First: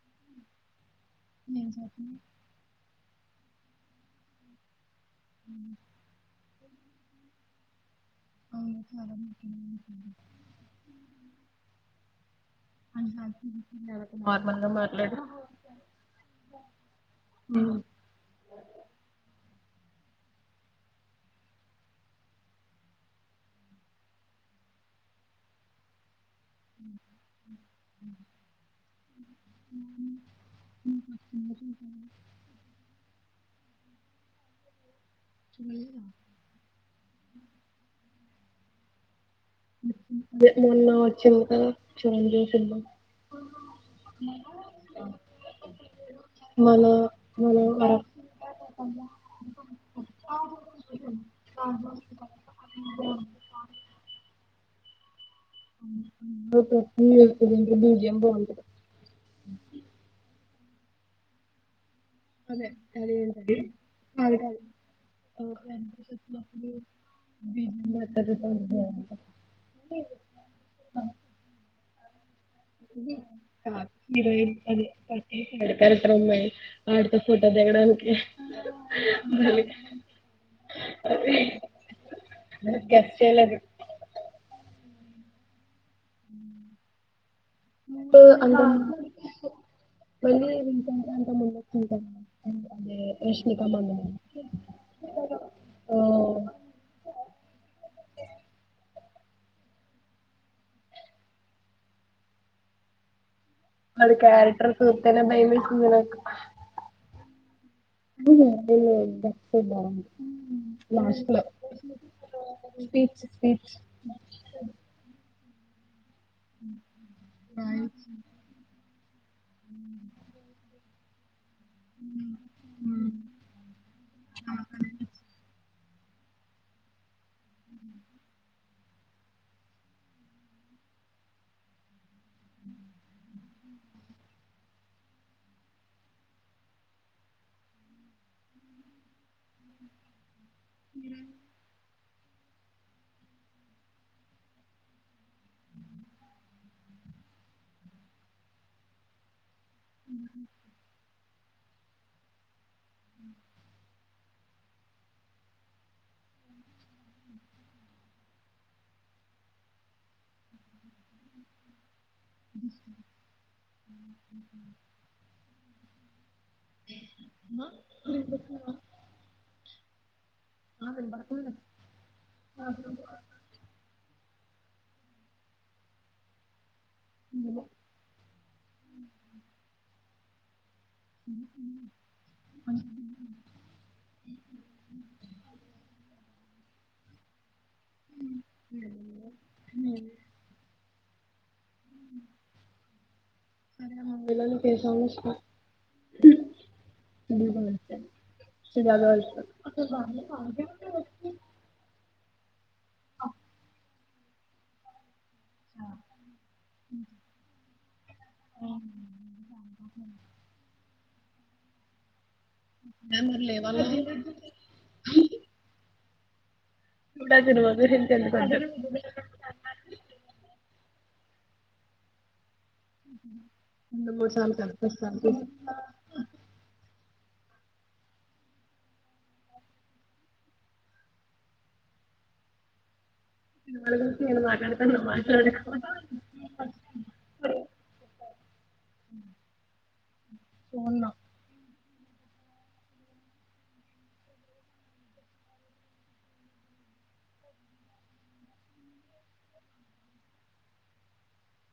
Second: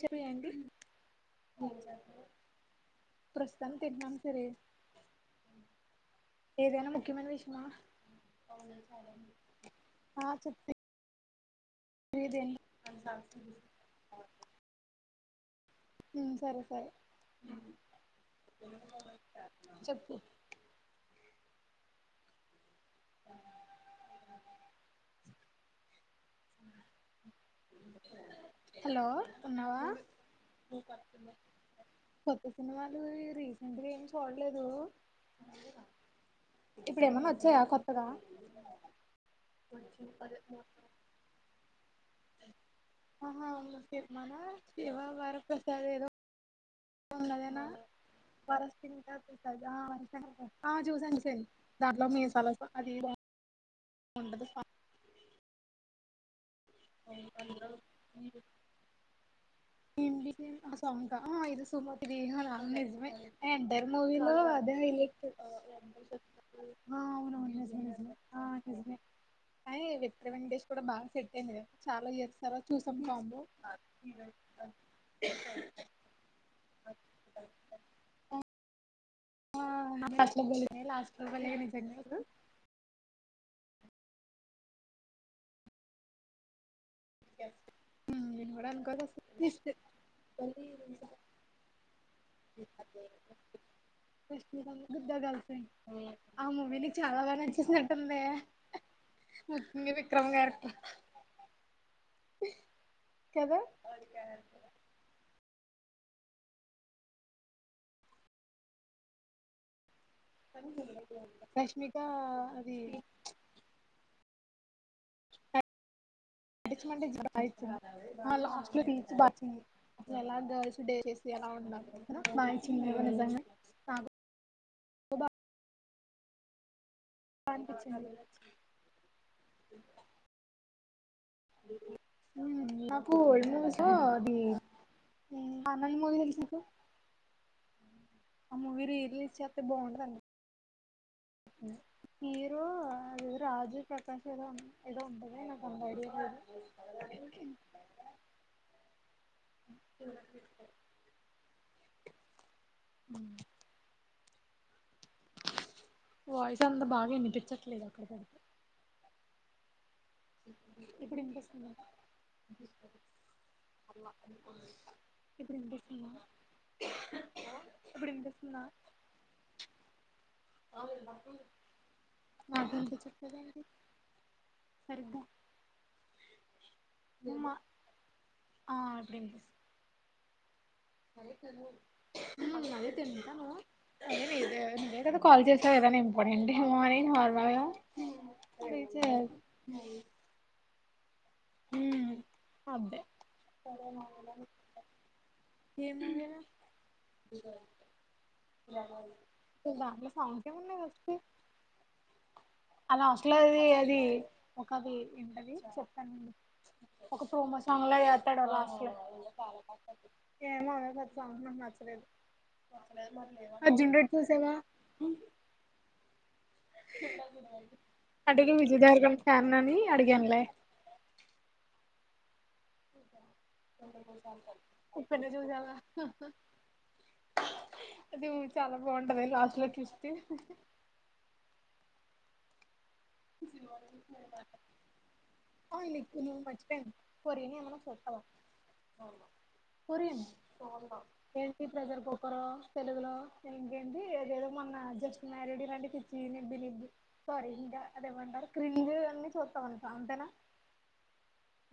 చెప్పియండి మేమ్ చద్మే ప్రస్తుతాన్కి తిట్నం సరే ఊ ఏదైన ముఖ్యమైన విష్యమ ఆ చెప్తి నార్మల్‌గా మాట్లాడడు ఉమ్ సరె సరె ఉమ్ చెప్పు హలో ఉన్నావా కొత్త సినిమాలు రీస్ ఇబ్బుడు ఏం చదవట్లేదు ఇప్పుడేమన్న వచ్చయా కొత్ తా వె [inaudible] ఆహా ఓకె మనా శవా వరప్రసాద్ ఏదో మన మన అరకు ఆ చూసాను సేమ్ దాంట్లో మీసాల సాన్ అదీ బా బాగుంటది సా [inaudible] దీంట్లో బీజియం బాగుంటది ఇంటికె హస్ ధమ్ కా ఆ ఇది సుమర్ ఇదీ హా నిజ్మే అదేంటది ఎంటైర్ మూవీలో అదే హలెట. ఆ అవునవును నిజ్మె నిజ్మె అతడు ఆ కాదు నిజ్మె. కాని విక్టరీ వెంకటేష్ కూడ బాగ్ సెట్ అయింది కదా. అల్లరీ చెస్ ఆ హీరోయిన్ అదే [inaudible] క్యారెక్టర్ అమ్మాయి ఆడితో ఫోటో దిగడానికి. మళ్ళీ ఆ ఆమె ఫస్టులో [unintelligible] లాస్ట్ లో బలే నిజంగా అసలు. గెస్ట్ చేయలేదు. ఆ ఉమ్ నేను కూడ అనుకోలె అసల్ మళ్ళీ రీసెంట్ అంత ముందు వచ్చింటాను అదే రష్మిక మందన ట్విస్ట్. ముగ్ధ గర్ల్ఫ్రెండ్ ఓ ఆ మూవీ నీక్ చాలా బాగ్ నచ్చే సినట్టుందే. [unintelligible] విక్రమ్ క్యారెక్టర్ ఇ అది క్యారెక్టర్ సూత్తనే భయమేస్త్ తుంది నాక్. అ వె బ రష్మికా అదీ ప్చ్ స నటించమంటే [inaudible] ఇచ్చింది. ఆ లాస్ట్ లో టీ ఇచ్చి దాచింది. అసల్ అలా గాళ్స్ డే చేస్ ఎలా కదా బాగించింది గద నిజంగా తా [inaudible] బో [inaudible] పంపించింది గదా వచ్చింది నాకూ ఓల్డ్ మూవీస్ లో అదీ ఉమ్ ఆనంద్ మూవీ తెలిస నీకు. ఆ మూవీ రీ రిలీజ్ చేస్తే బాగుంటదండి. జ హీరో అది రాజీవ్ ప్రకాష్ ఏదో ఉం ఏదో ఉంటది నాకు అంత ఐడియా లేదు. ఊహు [inaudible] వాయిస్ అంత బాగా వినిపించట్లేదు అక్కడ పెడితే. ఇప్పుడు ఇనిపిస్తుందా. ఇప్పుడు ఇనిపిస్ ఆ ఇప్పుడు వినిపిస్తుందా నాకు వినిపించట్లేదేంటి. సరిగ్గా భూమా ఆ [inaudible] ద అదే తింటనను నువ్వే కదా కాల్ చేశావ్ ఏదైన ఇంపార్టెంట్ [unintelligible] తె [inaudible] [unintelligible] విలన్ కి ఏ సాంగ్ ఇష్టం ఏమినా సుజాత వాళ్ళ చూడా దలు సగు కమన్నా వస్తుస్త అలా అసలుది అది ఒకది ఏంటది చెప్పండి ఒక ప్రోమొ చంగ్లా ఎ [inaudible] సాగుం నచ్చలేదు అర్జున్ రెడ్డి చూసావా సినిమా గురించి ఎందుకో అడిగీ విజయ్ దేవరకొండ ఫ్యాన్ అని అడిగానులే రెండు మూడు సార్లు కనిపిస్తాను ఉప్పెన్న చూసవా హహ అది చాలా బాగుంటది లాస్ట్ లో ట్విస్ట్ సినిమాల గురించి నేను మాట్లాడతాను నువ్వు మాట్లాడకు అవును ఈ మర్చిపోయాను కొరియన్ ఏం అయిన చూస్తావా చూడను కొరియన్ చూడను ఏంటి ప్రజర్ కుక్కరు తెలుగులో ఇంకేంటి ఏదేదో మొన్న జస్ట్ మ్యారీడ్ లాంటి పిచ్చి నిబ్బి నిబ్బి సారీ ఇంకా అదేమంటారు క్రింజ్ అన్నన్ని చూస్తామంట అంతేనా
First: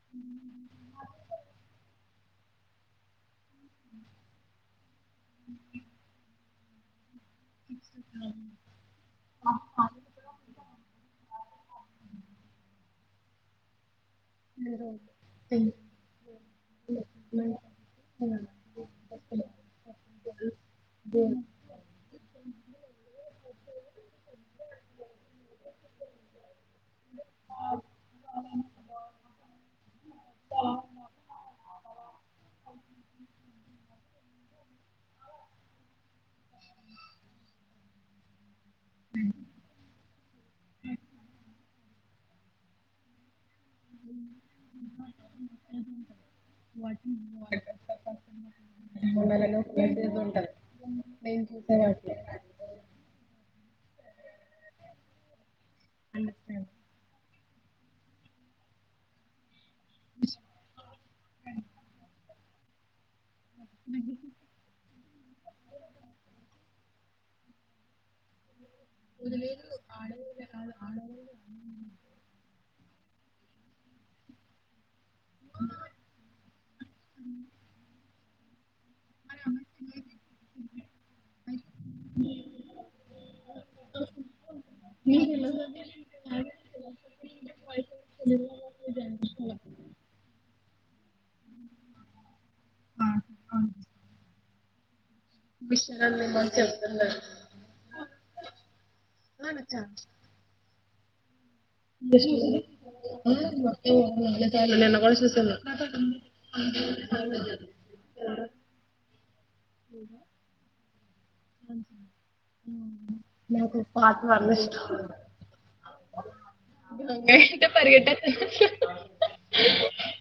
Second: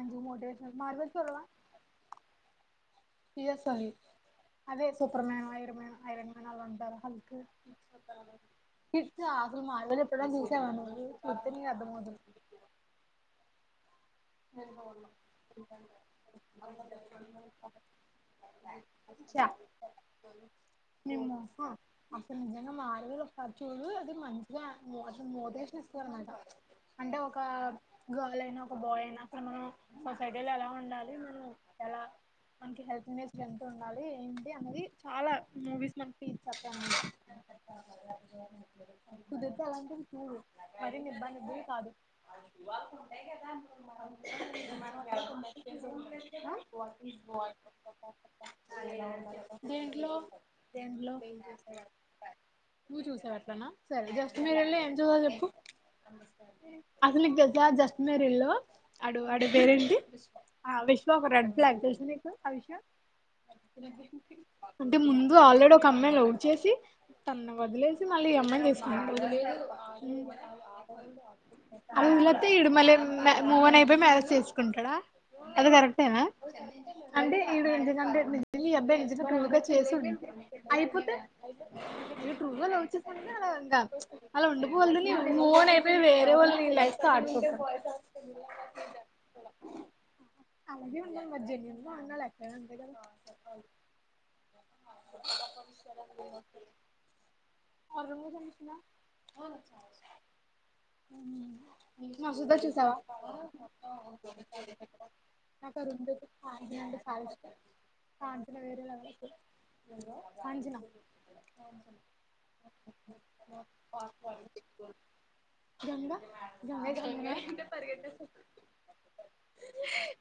ఆది మోటివేషన్ మార్వెల్ చూడవా పి ఎస్స్ ఫైవ్ అదే Superman Iron Man Iron Man అందులో అలా ఉంటారు హల్క్ పిచ్చా అసలా మార్వెల్ ఎప్పుడూయినా చూసావా నువ్వు ఒత్త్తని అర్థం అవుతుంది [inaudible] ఆది చూడు మంచిగా మోషాన్ మోటివేషన్ ఇస్తాడి అన్నమాట అంటే ఒక గర్ల్ అయినా ఒక బాయ్ అయినా అక్కడ మనం సొసైడోలు ఎలా ఉండాలి మనం ఎలా మనకి హెల్పింగ్ నేచర్ ఎంత ఉండాలి ఏంటి అది చాలా మూవీస్ మన ఫస్తా కుదిరితే అలాంటివి చూడు మరి నిబ్బ నిబలు కాదు దేంట్లో దేంట్లో నువ్వు చూసావు అట్లనా [inaudible] సరే జస్ట్ మ్యారీడ్ లో ఏం చూసావ్ చెప్పు అసలు నిక్ యా జస్ట్ మ్యారీడ్ లో అడు అడి పేరు ఏం టి ఆ విశ్వ ఒక రెడ్ బ్లాక్ తెలుసా మీక్ సు ఆవిషయం ఉమ్ ముందు ఆల్రెడీ ఒక అమ్మాయి లవ్ చేేసి తన్ను వదిలేసి మళ్ళీ ఈ అమ్మాయిని తీస్ అలేపోతే ఇడు మళ్ళేం మూవ్ ఆన్ అయి బ్బే మ్యారేజ్ చేసుకుంటాడా అది కరక్ట్నా అంటే ఈ ఎం బెంచ ట్రూవ్గా చేసింది అయిపోతే ఇ ట్రూవ్గా చ్చేసా అ ఇంకా అలా ఉంకోవలదు న ఫోన్ అయిపోయి వేరే వాళ్ళ లైఫ్తో ఆడుకుంటునావ్ అలాగే మర్జీన్ని ఉ మాట్ట విషమ చెతు అ మా సద్ద చూసావా నేను నిన్న కూడా చూసాను నాకు ఆ రెం కాజ అంటే చాల ఇష్ట కాసలో వేరేలాకు ఎ అజనా గంగా గ గ ఏంటంటే పన పరిగెట్టేది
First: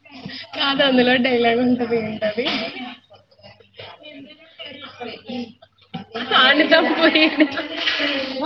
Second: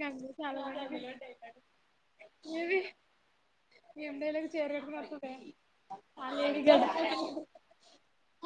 గంగ చాలా కాదు అందులో డైలాగ్ ఉంటది ఏంటది మ ఈలోకి చేరప్పు వస్తుద ఆ చంపు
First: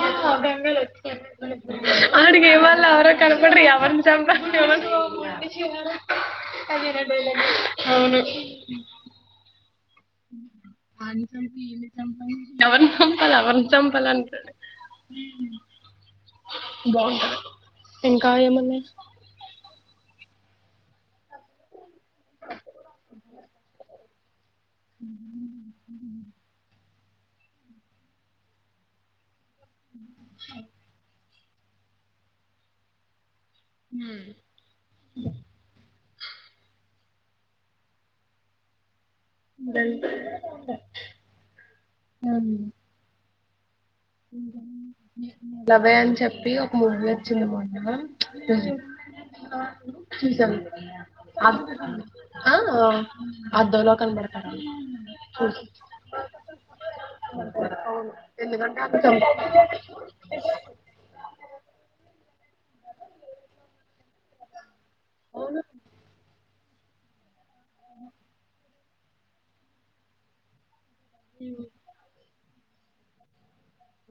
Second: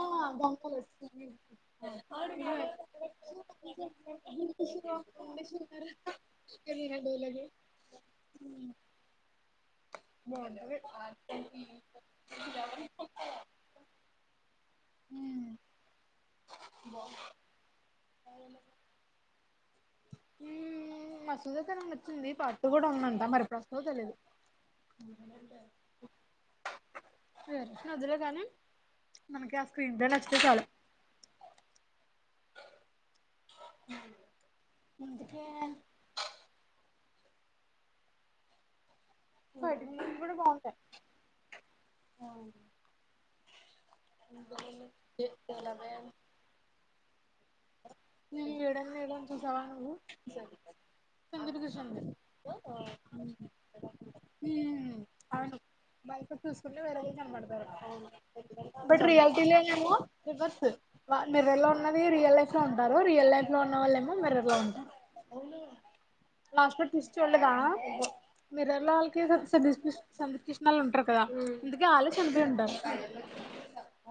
ఆ గంగలో వస్తది ఆడిగ ఇవల్ళ అర కనపడ్రి ఎవర్ చంప ఇదేనా డైలాగ్ అవును. బాగుంటది చంపాల ఎవరి చంపాలి ఎవరిని చంపాలంటే బాగుంటా ఇంకా ఏమన్నా మసూద తనం నచ్చింది పట్టు కూడా ఉందంత మరి ప్రస్తుతవ తెలియదు వర అదిలో కాని మనకి ఆ స్క్రీన్ టై నచ్చితే చాలు హు బటి కూడా బాగుంటాయి లవే అని చెప్పి ఒక ము జై మాన్ నువ వేడని వేడ చూసావా నువ్వు చూసాను సందిప కృష్ణడి అద్దంలో కనబడతారు అవును బయప చూసుకుని వేరే కనపడతారు ఎందుకంటే అది బట్ చంప- రియాలిటీలోనేమో రివర్స్ మిర్రర్లో ఉన్నది రియల్ లై [unintelligible] రియల్ లైఫ్ లో ఉన్న వాళ్ళేమో మిర్రర్లో ఉంటారు అవును, [inaudible] లాస్ట్లో ట్విస్ట్ ఉండదా మిరర్లో [unintelligible] కృష్ణళ్ళ ఉంటారు ఇంతకీ అల్లే చంపి ఉంటారు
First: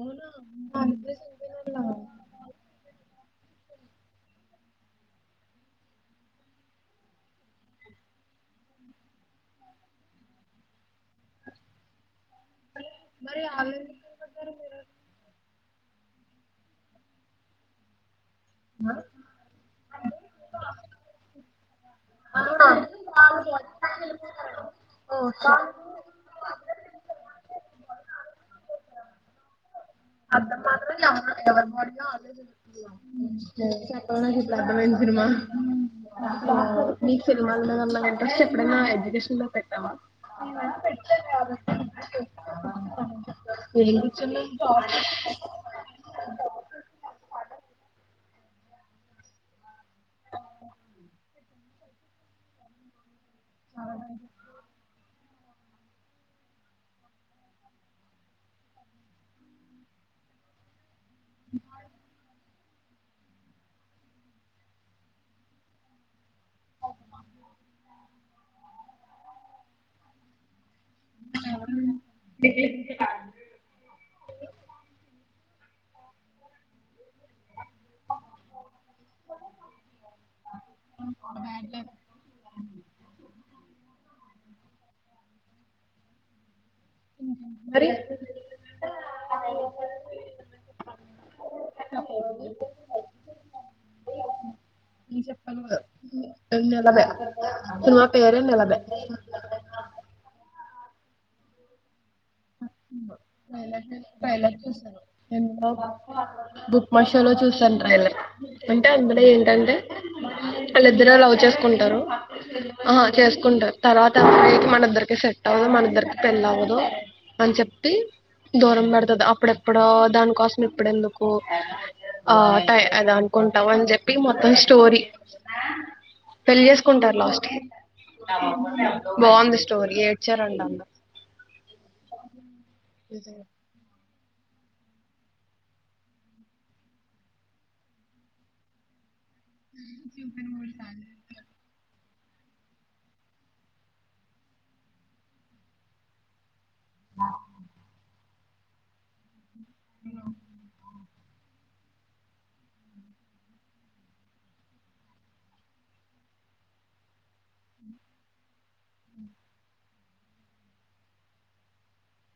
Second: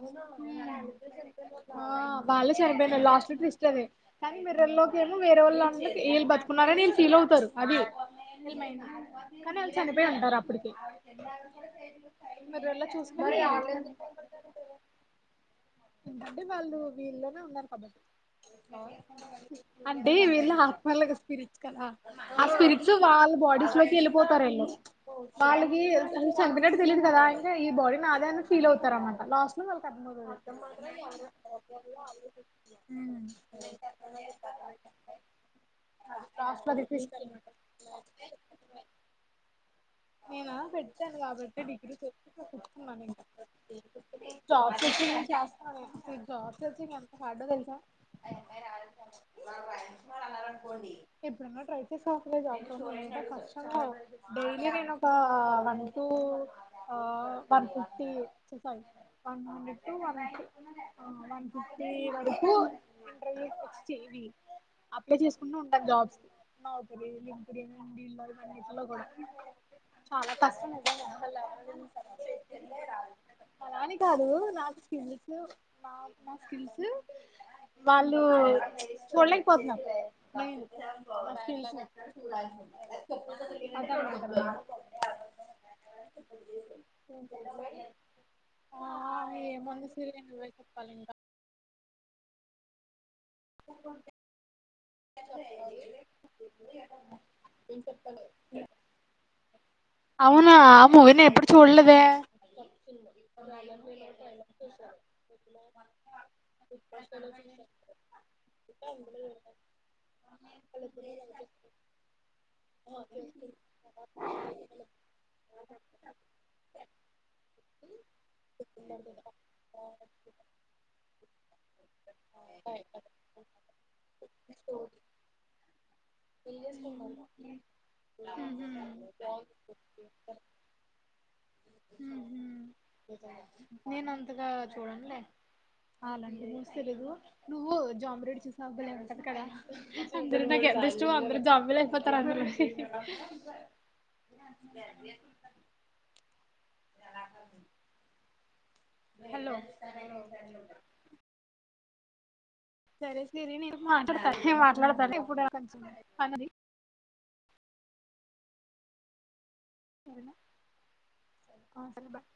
అవునా? ఆ వాళ్లే చనిపోయినారు లాస్ట్ బ్రిటిష్ గది కానీ మిర్రర్లోకి ఏమో వేరే వాళ్ళు అ వీళ్ళు బతుకున్నారని వీు ఫీల్ అవుతారు అది కానీ వాళ్ళు చనిపోయి ఉంటారు అప్పటికి మిర్రర్ లో చూసుకో ఏంటంటడి వాళ్ళు వీళ్ల్లోనే ఉన్నారు కాబట్టి అంటే వీళ్ళు ఆత్మలు స్పిరిట్స్ కదా ఆ స్పిరిట్స్ ఆ, వాళ్ళ బాడీస్స్ లోకి వెళ్ళిపోతారట ఓ, వాళ్ళకి చనిపినట్టు తెలిదు కదా అయితే ఈ బాడీ నాదే అని ఫీల్ అవుతారు అన్నమాట లాస్ట్లోనే అద్దం మాత్రం చాలా బాగుంది ఎవరూ [unintelligible] చెప్ప నాకు ఇప్పుడు అర్థమయింది సినిమా లాస్ట్ లో అది ట్విస్ట్ మీకు అన్నమాట సినిమా ఇంట్రెస్ట్ ఎప్పుడ ఎడ్యుకేషన్ లో పెట్టామా నేను పెట్టాను కాబట్టి డిగ్రీ చేసి కూర్చున్నాను ఇంకా ఏ కూచ [inaudible] [inaudible] [inaudible] ఆ వన్ టు ఆ వన్ ఫిఫ్టీ ఫై [inaudible] అప్లై చేసుకుంటె ఉంటయి జాబ్స్ [unintelligible] నాని కాదు నా [inaudible] వాళ్ళు చూడలేకపోతున్నారు మరి ఆ ముందు సర ను్వ చెప్పాలి ఇంకా నలద నా పేర నలద అవునా ఆ మూవీనే ఎప్పుడు చూడలేదే బుక్ మై షో లో చూసాన్ ట్రైలర్. అంటే అందులో ఏంటంటే వాళ్ళిద్దరూ లవ్ చేసుకుంటారు ఆహా చేసుకుంటారు తర్వాత మనద్దరికి సెట్ అవ్వదు మన ఇద్దరికి పెళ్ల్వదు అని చెప్పి దూరం పెడతది అప్పుడెప్పుడో దానికోసం ఇప్పుడెందుకు ఆ టై అది అనుకుంటావ్ అని చెప్పి మొత్తం స్టోరీ పెళ్లి చేేసుకుంటారు లాస్ట్కి ఉహు బాగుంది. స్టోరీ ఏడ్చారంటా అందరు ఉహు నేను అంతగా చూడనులే అలాంటి మూవీస్ తెలీదు అందులో నాక్ ఎంతిష్టమో అందరు జాంబీలు వతరాంటుండు హలో నో సరే సిరి నేను మాట్లాడతాను ఇప్పుడు కొంచం పని ఉంది ఆ సరే బాయ్